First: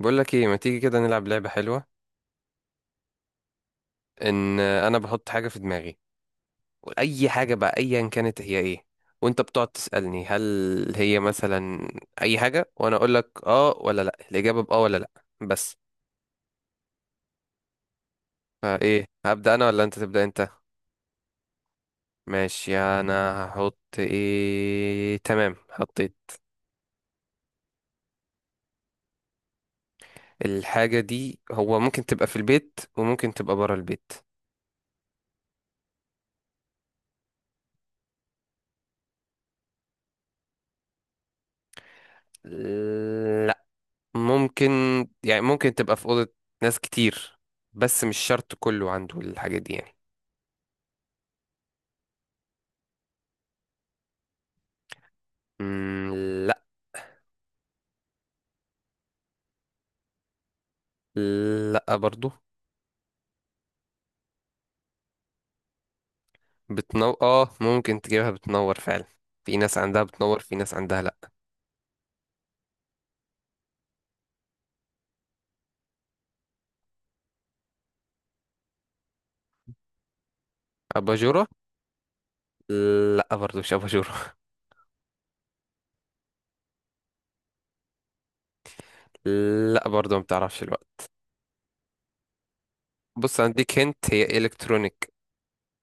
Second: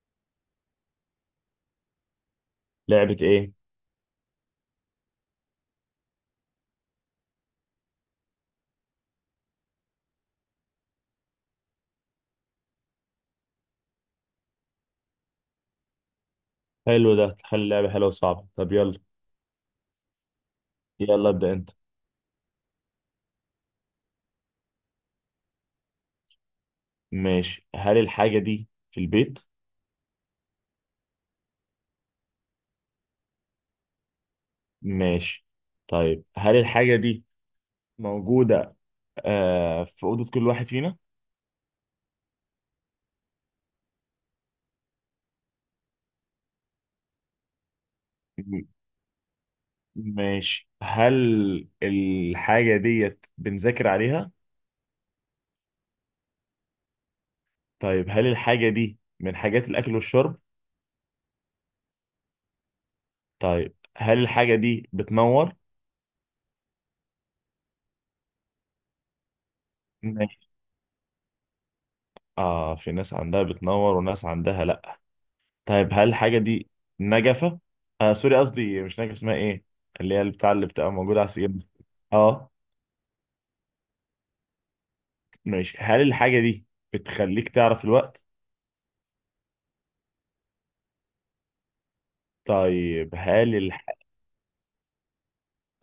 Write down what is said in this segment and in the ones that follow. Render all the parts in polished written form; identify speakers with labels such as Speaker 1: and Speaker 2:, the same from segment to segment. Speaker 1: بقول لك ايه، ما تيجي كده نلعب لعبة حلوة؟
Speaker 2: لعبة ايه؟
Speaker 1: ان انا بحط حاجة في دماغي، اي حاجة بقى، ايا كانت هي ايه. وانت بتقعد تسألني هل هي مثلا اي حاجة، وانا اقول لك اه ولا لا، الاجابة باه ولا لا بس.
Speaker 2: حلو، ده تخلي اللعبة حلوة وصعبة. طب يلا،
Speaker 1: فايه، هبدأ انا ولا انت تبدأ انت؟
Speaker 2: يلا ابدأ انت.
Speaker 1: ماشي، انا هحط ايه. تمام، حطيت.
Speaker 2: ماشي، هل الحاجة دي في البيت؟
Speaker 1: الحاجة دي هو ممكن تبقى في البيت وممكن تبقى برا البيت.
Speaker 2: ماشي. طيب هل الحاجة دي موجودة آه في أوضة كل واحد فينا؟
Speaker 1: ممكن، يعني ممكن تبقى في أوضة ناس كتير، بس مش شرط
Speaker 2: م-
Speaker 1: كله عنده الحاجات دي يعني.
Speaker 2: ماشي. هل الحاجة ديت بنذاكر عليها؟
Speaker 1: مم، لا.
Speaker 2: طيب هل الحاجة دي من حاجات الأكل والشرب؟
Speaker 1: لا برضو.
Speaker 2: طيب هل الحاجة دي بتنور؟
Speaker 1: بتنور اه ممكن تجيبها، بتنور فعلا. في ناس عندها بتنور
Speaker 2: ماشي.
Speaker 1: في ناس عندها لا.
Speaker 2: اه، في ناس عندها بتنور وناس عندها لا. طيب هل الحاجة دي نجفة؟ آه سوري، قصدي مش نجفة. اسمها ايه؟ اللي هي بتاع اللي بتبقى موجودة على
Speaker 1: أباجورة.
Speaker 2: السجاد. اه.
Speaker 1: لا برضو مش أباجورة.
Speaker 2: ماشي. هل الحاجة دي بتخليك تعرف الوقت؟
Speaker 1: لا برضو ما بتعرفش الوقت.
Speaker 2: طيب
Speaker 1: بص،
Speaker 2: هل
Speaker 1: هديك
Speaker 2: الح...
Speaker 1: هنت، هي إلكترونيك.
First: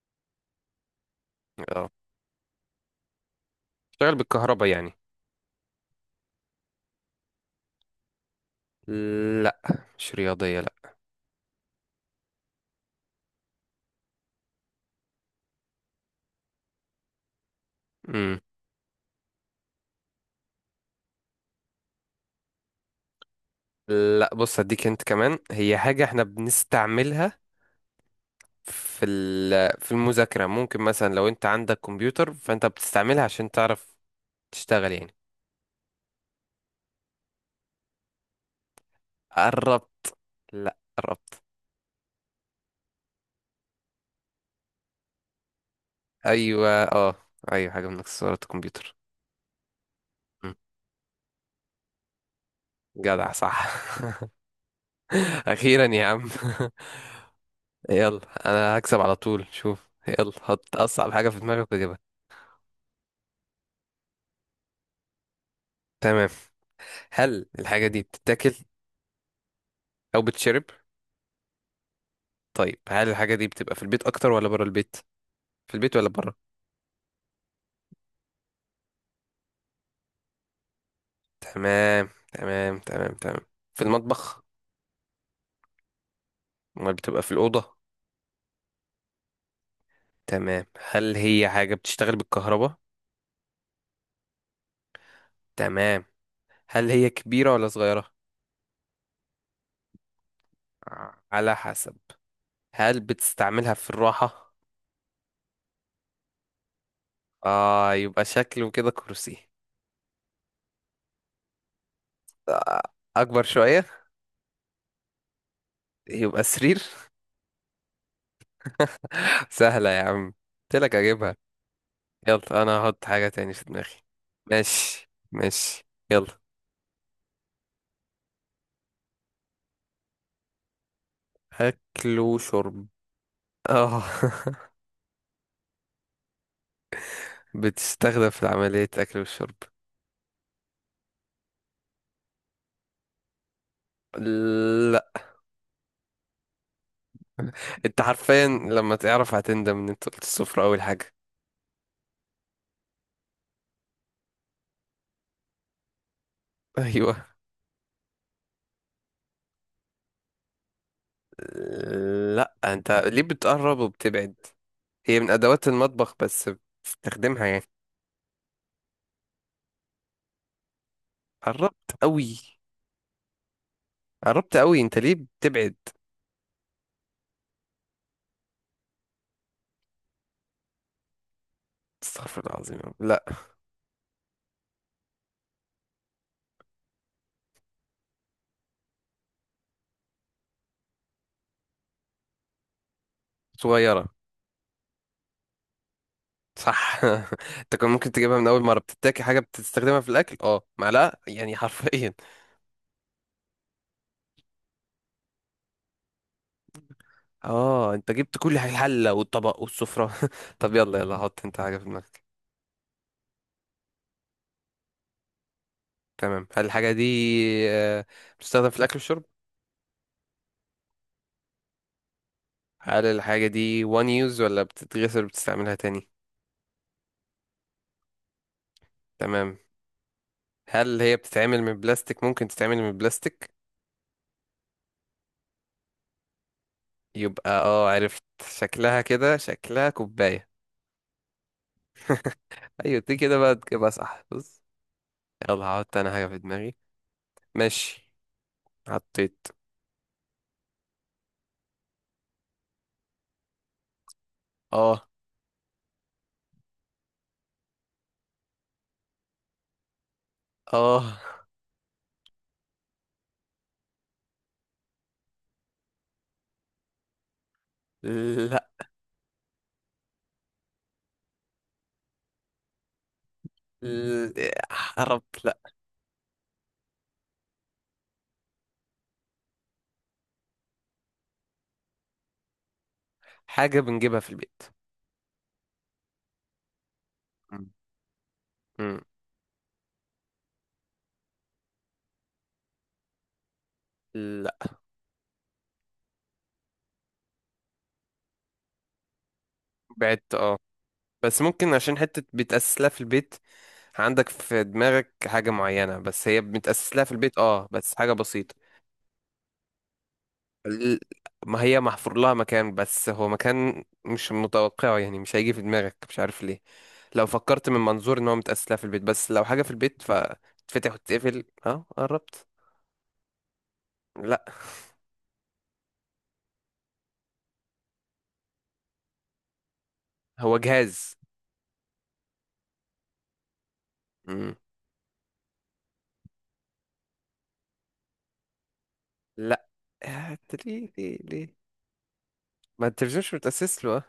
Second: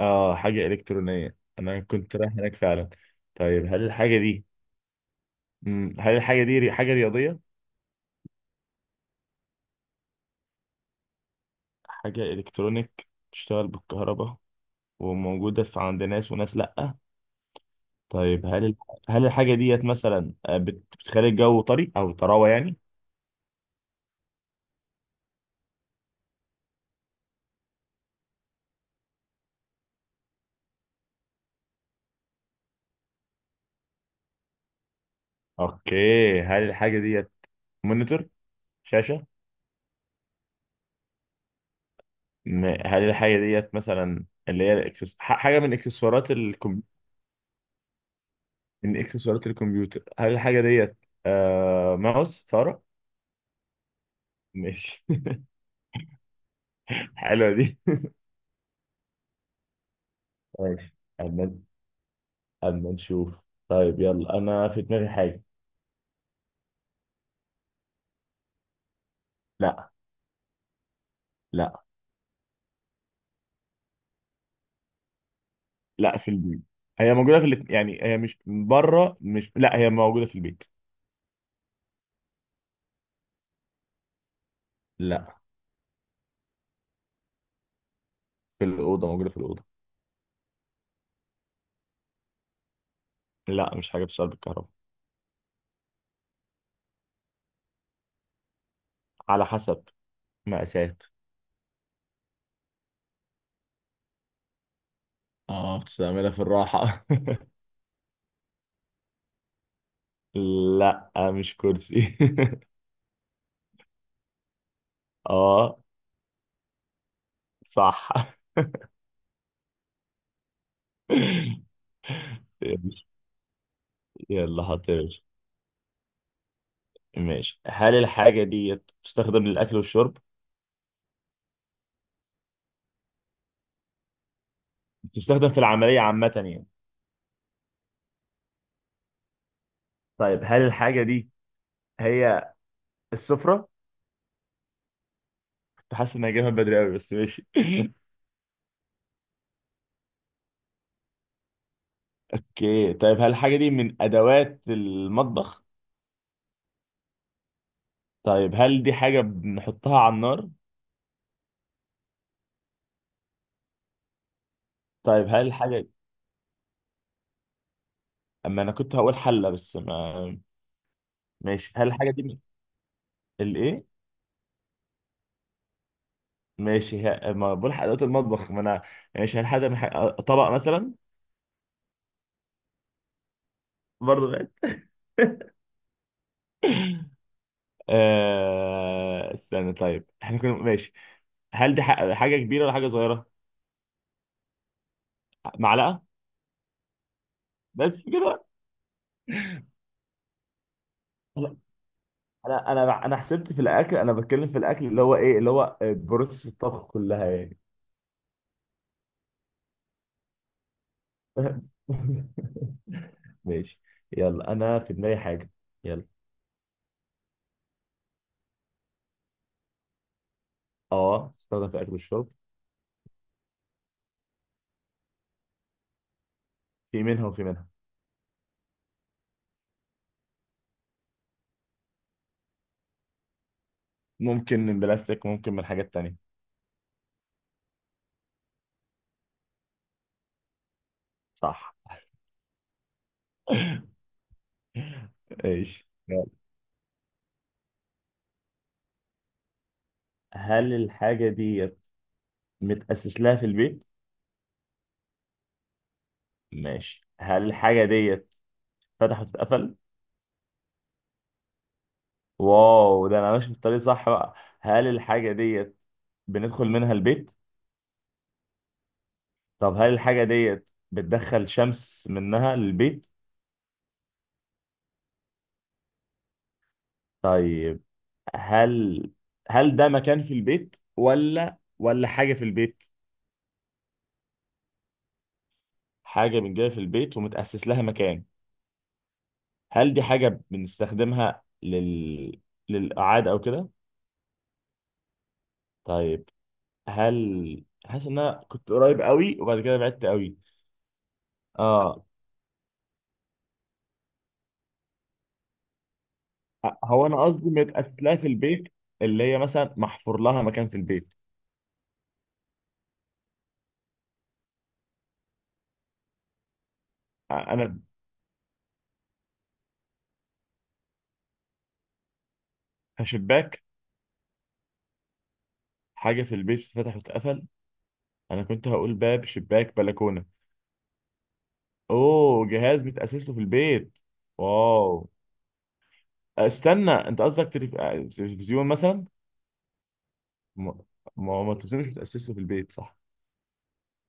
Speaker 2: اه، حاجة إلكترونية. أنا
Speaker 1: اه
Speaker 2: كنت رايح هناك فعلا. طيب هل
Speaker 1: بتشتغل
Speaker 2: الحاجة دي،
Speaker 1: بالكهرباء يعني.
Speaker 2: هل الحاجة دي حاجة رياضية؟
Speaker 1: لا مش رياضية لا.
Speaker 2: حاجة إلكترونيك بتشتغل بالكهرباء وموجودة في عند ناس وناس لأ.
Speaker 1: مم.
Speaker 2: طيب هل الحاجة ديت مثلا آه، بتخلي الجو طري أو طراوة يعني؟
Speaker 1: لا بص هديك هنت كمان، هي حاجة احنا بنستعملها في المذاكرة. ممكن مثلا لو انت عندك كمبيوتر، فانت بتستعملها عشان تعرف تشتغل يعني.
Speaker 2: اوكي. هل الحاجه ديت مونيتور، شاشه؟
Speaker 1: قربت. لا قربت.
Speaker 2: هل الحاجه ديت مثلا اللي هي حاجه من اكسسوارات
Speaker 1: ايوه اه، ايوه حاجة من اكسسوارات الكمبيوتر.
Speaker 2: من اكسسوارات الكمبيوتر. هل
Speaker 1: مم.
Speaker 2: الحاجه ديت آه... ماوس، فاره؟
Speaker 1: جدع صح.
Speaker 2: ماشي.
Speaker 1: اخيرا يا عم.
Speaker 2: حلوه دي.
Speaker 1: يلا انا هكسب على طول، شوف. يلا حط
Speaker 2: ماشي.
Speaker 1: اصعب حاجة في
Speaker 2: اما
Speaker 1: دماغك واجيبها.
Speaker 2: اما نشوف. طيب يلا، انا في دماغي حاجه.
Speaker 1: تمام، هل الحاجة دي بتتاكل
Speaker 2: لا.
Speaker 1: او بتشرب؟
Speaker 2: لا.
Speaker 1: طيب، هل الحاجة دي بتبقى في البيت اكتر ولا بره البيت؟ في البيت ولا
Speaker 2: لا، في
Speaker 1: بره؟
Speaker 2: البيت. هي موجوده في يعني هي مش بره، مش لا، هي موجوده في البيت.
Speaker 1: تمام تمام تمام تمام. في المطبخ؟
Speaker 2: لا،
Speaker 1: امال بتبقى في الأوضة؟
Speaker 2: في الاوضه، موجوده في الاوضه.
Speaker 1: تمام. هل هي حاجة بتشتغل بالكهرباء؟
Speaker 2: لا مش حاجه بتشتغل بالكهرباء.
Speaker 1: تمام. هل هي كبيرة ولا صغيرة؟
Speaker 2: على حسب مقاسات.
Speaker 1: على حسب. هل بتستعملها في الراحة؟
Speaker 2: اه بتستعملها في الراحة.
Speaker 1: آه، يبقى شكله كده كرسي.
Speaker 2: لا مش كرسي.
Speaker 1: آه، أكبر شوية.
Speaker 2: اه.
Speaker 1: يبقى سرير.
Speaker 2: صح.
Speaker 1: سهلة يا عم، قلتلك أجيبها. يلا أنا هحط حاجة تاني في دماغي.
Speaker 2: يلا حط يا
Speaker 1: ماشي
Speaker 2: باشا.
Speaker 1: ماشي. يلا.
Speaker 2: ماشي، هل الحاجة دي بتستخدم للأكل والشرب؟
Speaker 1: أكل وشرب، آه.
Speaker 2: بتستخدم في العملية عامة يعني.
Speaker 1: بتستخدم في عملية أكل
Speaker 2: طيب هل الحاجة دي هي السفرة؟
Speaker 1: والشرب.
Speaker 2: كنت حاسس إنها جايبها بدري أوي بس ماشي.
Speaker 1: انت حرفيا لما تعرف هتندم ان انت قلت الصفر اول حاجة.
Speaker 2: اوكي. طيب هل الحاجة دي من أدوات المطبخ؟
Speaker 1: ايوه.
Speaker 2: طيب هل دي حاجة بنحطها على النار؟
Speaker 1: لا انت ليه بتقرب وبتبعد؟ هي
Speaker 2: طيب
Speaker 1: من
Speaker 2: هل
Speaker 1: ادوات
Speaker 2: الحاجة.
Speaker 1: المطبخ بس بتستخدمها يعني.
Speaker 2: أما أنا كنت هقول حلة بس ما. ماشي
Speaker 1: قربت
Speaker 2: هل الحاجة
Speaker 1: قوي.
Speaker 2: دي الايه؟
Speaker 1: قربت قوي، انت ليه بتبعد؟
Speaker 2: ماشي. ما بلحق ادوات المطبخ ما انا. ماشي، هل من طبق مثلا؟
Speaker 1: استغفر الله العظيم يا رب. لا.
Speaker 2: برضه غالي. آه... استنى، طيب احنا كنا ماشي. هل دي حاجه كبيره ولا حاجه صغيره؟
Speaker 1: صغيرة.
Speaker 2: معلقه.
Speaker 1: صح. انت كان
Speaker 2: بس
Speaker 1: ممكن تجيبها
Speaker 2: كده.
Speaker 1: من اول مرة، بتتاكل حاجة بتستخدمها في الاكل، اه معلقة يعني
Speaker 2: انا
Speaker 1: حرفيا.
Speaker 2: انا انا أنا حسبت في الاكل، انا بتكلم في الاكل اللي هو ايه، اللي هو بروسس الطبخ كلها يعني.
Speaker 1: اه انت جبت كل حاجة، الحلة والطبق والسفرة. طب يلا، يلا حط انت حاجة في دماغك.
Speaker 2: ماشي. يلا انا في دماغي حاجه. يلا.
Speaker 1: تمام، هل الحاجة دي آه، بتستخدم في الاكل والشرب؟
Speaker 2: اه، تستخدم في الاكل والشرب.
Speaker 1: هل الحاجة دي one use ولا بتتغسل وبتستعملها تاني؟
Speaker 2: في منها وفي منها.
Speaker 1: تمام. هل هي بتتعمل من بلاستيك؟ ممكن تتعمل من بلاستيك.
Speaker 2: ممكن من بلاستيك، ممكن من حاجات تانية.
Speaker 1: يبقى عرفت شكلها، كده شكلها كوباية.
Speaker 2: صح.
Speaker 1: ايوه دي كده بقى تجيبها صح، بص. يلا
Speaker 2: ايش
Speaker 1: هحط انا حاجة
Speaker 2: يلا.
Speaker 1: في دماغي. ماشي، حطيت.
Speaker 2: هل الحاجة دي متأسس لها في البيت؟
Speaker 1: اه.
Speaker 2: ماشي، هل الحاجة دي فتح وتتقفل؟
Speaker 1: اه.
Speaker 2: واو، ده أنا ماشي في الطريق صح بقى. هل الحاجة دي بندخل منها البيت؟
Speaker 1: لا.
Speaker 2: طب هل الحاجة دي بتدخل شمس منها للبيت؟
Speaker 1: ل- حرب لا.
Speaker 2: طيب هل، هل ده مكان في البيت ولا حاجة في البيت؟
Speaker 1: حاجة بنجيبها في البيت.
Speaker 2: حاجة بنجيبها في البيت ومتأسس
Speaker 1: مم.
Speaker 2: لها مكان.
Speaker 1: مم.
Speaker 2: هل دي حاجة بنستخدمها لل للإعادة أو كده؟
Speaker 1: لا.
Speaker 2: طيب هل حاسس ان انا كنت قريب قوي وبعد كده بعدت
Speaker 1: بعدت
Speaker 2: قوي.
Speaker 1: اه، بس ممكن عشان
Speaker 2: اه.
Speaker 1: حتة بيتأسس لها في البيت. عندك في دماغك حاجة معينة بس هي متأسس لها
Speaker 2: هو
Speaker 1: في
Speaker 2: انا
Speaker 1: البيت،
Speaker 2: قصدي
Speaker 1: اه بس
Speaker 2: متاسس
Speaker 1: حاجة
Speaker 2: لها في
Speaker 1: بسيطة.
Speaker 2: البيت، اللي هي مثلا محفور لها مكان في
Speaker 1: ال-
Speaker 2: البيت.
Speaker 1: ما هي محفور لها مكان، بس هو مكان مش متوقعه، يعني مش هيجي في دماغك مش عارف ليه. لو فكرت من
Speaker 2: انا
Speaker 1: منظور ان هو متأسس لها في البيت، بس لو حاجة في البيت فتتفتح وتتقفل، اه قربت.
Speaker 2: كشباك،
Speaker 1: لا.
Speaker 2: حاجه في البيت اتفتح واتقفل. انا كنت هقول باب، شباك، بلكونه.
Speaker 1: هو جهاز.
Speaker 2: اوه، جهاز متاسس له في البيت.
Speaker 1: مم.
Speaker 2: واو. استنى، انت قصدك تلفزيون مثلا.
Speaker 1: لا. آه،
Speaker 2: ما
Speaker 1: ليه ليه
Speaker 2: ما هو
Speaker 1: ليه؟
Speaker 2: التلفزيون مش متاسس له في البيت
Speaker 1: ما
Speaker 2: صح.
Speaker 1: التلفزيون مش متأسس له آه.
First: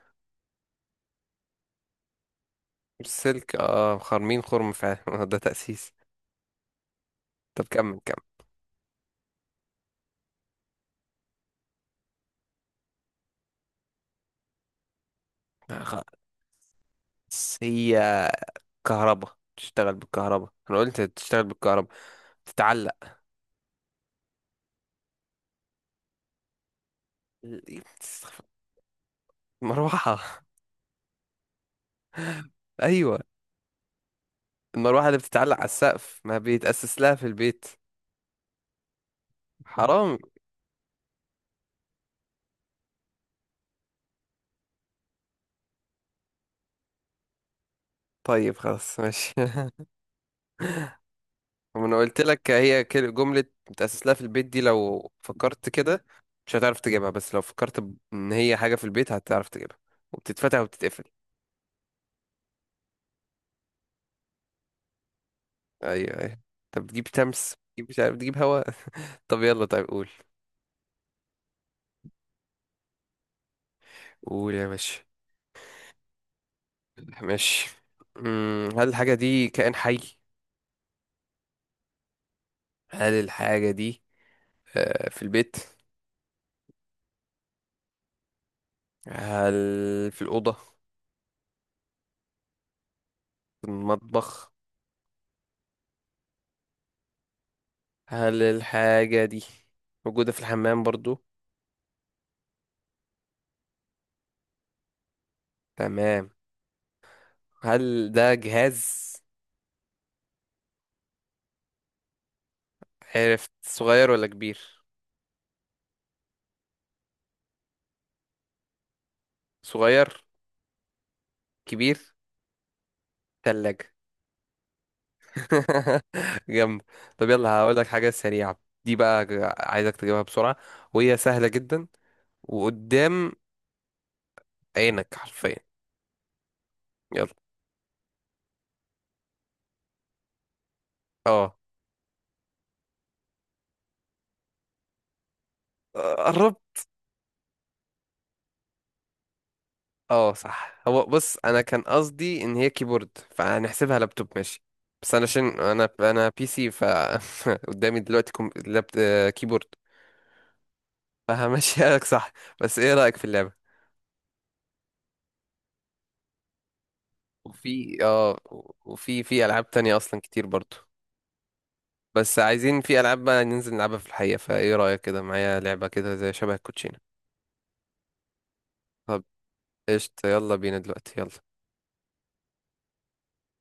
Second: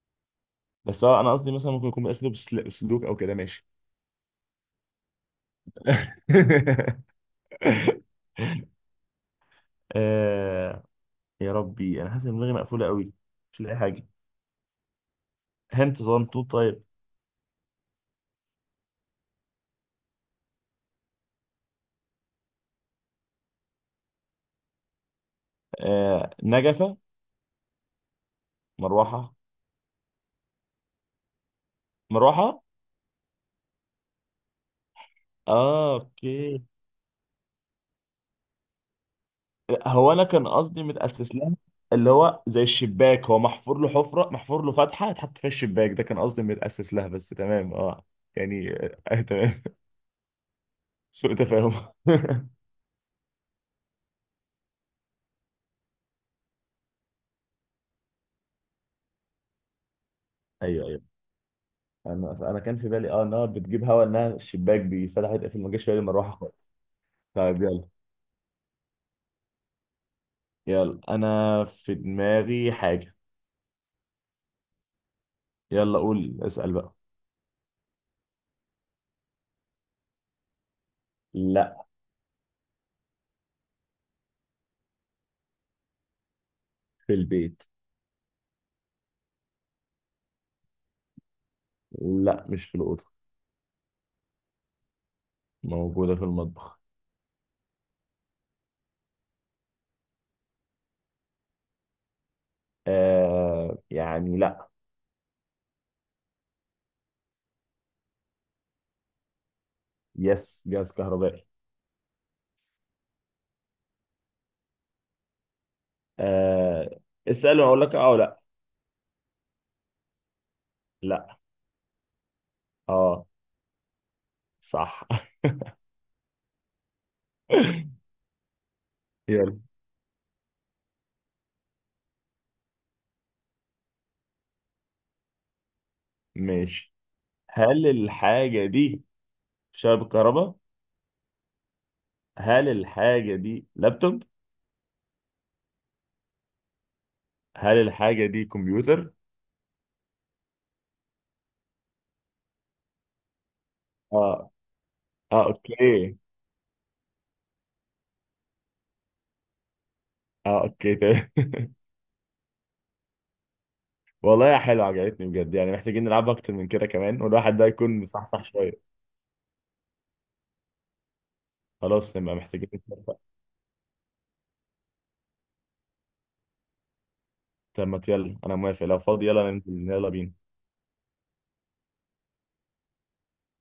Speaker 2: بس هو انا قصدي مثلا ممكن يكون متاسس له بالسلوك او كده
Speaker 1: السلك
Speaker 2: ماشي.
Speaker 1: خرمين، خرم فعلا. ده تأسيس. طب كمل كمل.
Speaker 2: آه. يا ربي، انا حاسس ان دماغي مقفوله قوي، مش لاقي حاجه.
Speaker 1: آه،
Speaker 2: هنت
Speaker 1: خلاص.
Speaker 2: صغنطوط طيب.
Speaker 1: هي كهرباء، تشتغل بالكهرباء انا قلت، تشتغل بالكهرباء، تتعلق.
Speaker 2: آه نجفه، مروحه.
Speaker 1: مروحة.
Speaker 2: مروحه.
Speaker 1: ايوه. المروحة اللي بتتعلق على
Speaker 2: اه
Speaker 1: السقف ما
Speaker 2: اوكي.
Speaker 1: بيتأسس لها في البيت.
Speaker 2: لا، هو
Speaker 1: حرام.
Speaker 2: انا كان قصدي متاسس لها، اللي هو زي الشباك هو محفور له حفره، محفور له فتحه اتحط فيها الشباك. ده كان قصدي متاسس لها بس تمام اه.
Speaker 1: طيب
Speaker 2: يعني
Speaker 1: خلاص
Speaker 2: آه
Speaker 1: ماشي.
Speaker 2: تمام. سوء تفاهم.
Speaker 1: وانا قلت لك هي جملة بتأسس لها في البيت دي، لو فكرت كده مش هتعرف تجيبها، بس لو فكرت ان هي حاجة في البيت هتعرف تجيبها، وبتتفتح
Speaker 2: ايوه ايوه.
Speaker 1: وبتتقفل.
Speaker 2: انا كان في بالي اه انها بتجيب هوا، انها الشباك بيفتح يتقفل. ما جاش في بالي
Speaker 1: ايوه
Speaker 2: مروحه
Speaker 1: ايوه.
Speaker 2: خالص.
Speaker 1: طب بتجيب شمس،
Speaker 2: طيب يلا.
Speaker 1: بتجيب مش عارف، بتجيب هواء. طب يلا، طيب قول.
Speaker 2: يلا انا في دماغي حاجة.
Speaker 1: قول يا باشا.
Speaker 2: يلا قول، اسأل بقى.
Speaker 1: ماشي. هل الحاجة دي كائن حي؟
Speaker 2: لا.
Speaker 1: هل الحاجة دي في البيت؟
Speaker 2: في البيت.
Speaker 1: هل في الأوضة؟
Speaker 2: لا مش في الأوضة.
Speaker 1: في المطبخ؟
Speaker 2: موجودة في المطبخ.
Speaker 1: هل الحاجة دي موجودة في الحمام برضو؟
Speaker 2: آه يعني لا.
Speaker 1: تمام. هل ده جهاز؟
Speaker 2: يس، جهاز كهربائي.
Speaker 1: عرفت. صغير ولا كبير؟
Speaker 2: آه، اسأل واقول لك اه ولا لا.
Speaker 1: صغير.
Speaker 2: لا.
Speaker 1: كبير.
Speaker 2: اه.
Speaker 1: تلاجة.
Speaker 2: صح.
Speaker 1: جامد. طب يلا هقول لك حاجة سريعة دي بقى،
Speaker 2: يلا.
Speaker 1: عايزك تجيبها بسرعة، وهي سهلة جدا وقدام عينك حرفيا.
Speaker 2: ماشي،
Speaker 1: يلا.
Speaker 2: هل الحاجة دي شبكة كهرباء؟
Speaker 1: اه.
Speaker 2: هل الحاجة دي لابتوب؟
Speaker 1: آه، قربت.
Speaker 2: هل الحاجة دي كمبيوتر؟
Speaker 1: اه صح. هو بص انا كان قصدي ان هي كيبورد، فهنحسبها لابتوب
Speaker 2: اه.
Speaker 1: ماشي. بس انا عشان
Speaker 2: اه
Speaker 1: انا
Speaker 2: اوكي.
Speaker 1: انا بي سي قدامي دلوقتي كيبورد،
Speaker 2: اه اوكي.
Speaker 1: فهمشيها لك. صح. بس ايه رأيك في اللعبة؟
Speaker 2: والله يا حلو عجبتني بجد، يعني محتاجين نلعب اكتر من كده كمان والواحد ده
Speaker 1: وفي
Speaker 2: يكون
Speaker 1: اه
Speaker 2: مصحصح شويه.
Speaker 1: وفي في العاب تانية اصلا كتير برضو.
Speaker 2: خلاص نبقى
Speaker 1: بس
Speaker 2: محتاجين
Speaker 1: عايزين في
Speaker 2: نتفق.
Speaker 1: العاب بقى ننزل نلعبها في الحقيقة، فايه رأيك كده معايا لعبة كده زي شبه الكوتشينة؟
Speaker 2: طب ما يلا انا موافق، لو
Speaker 1: طب
Speaker 2: فاضي يلا ننزل يلا
Speaker 1: قشطة،
Speaker 2: بينا.
Speaker 1: يلا بينا دلوقتي يلا.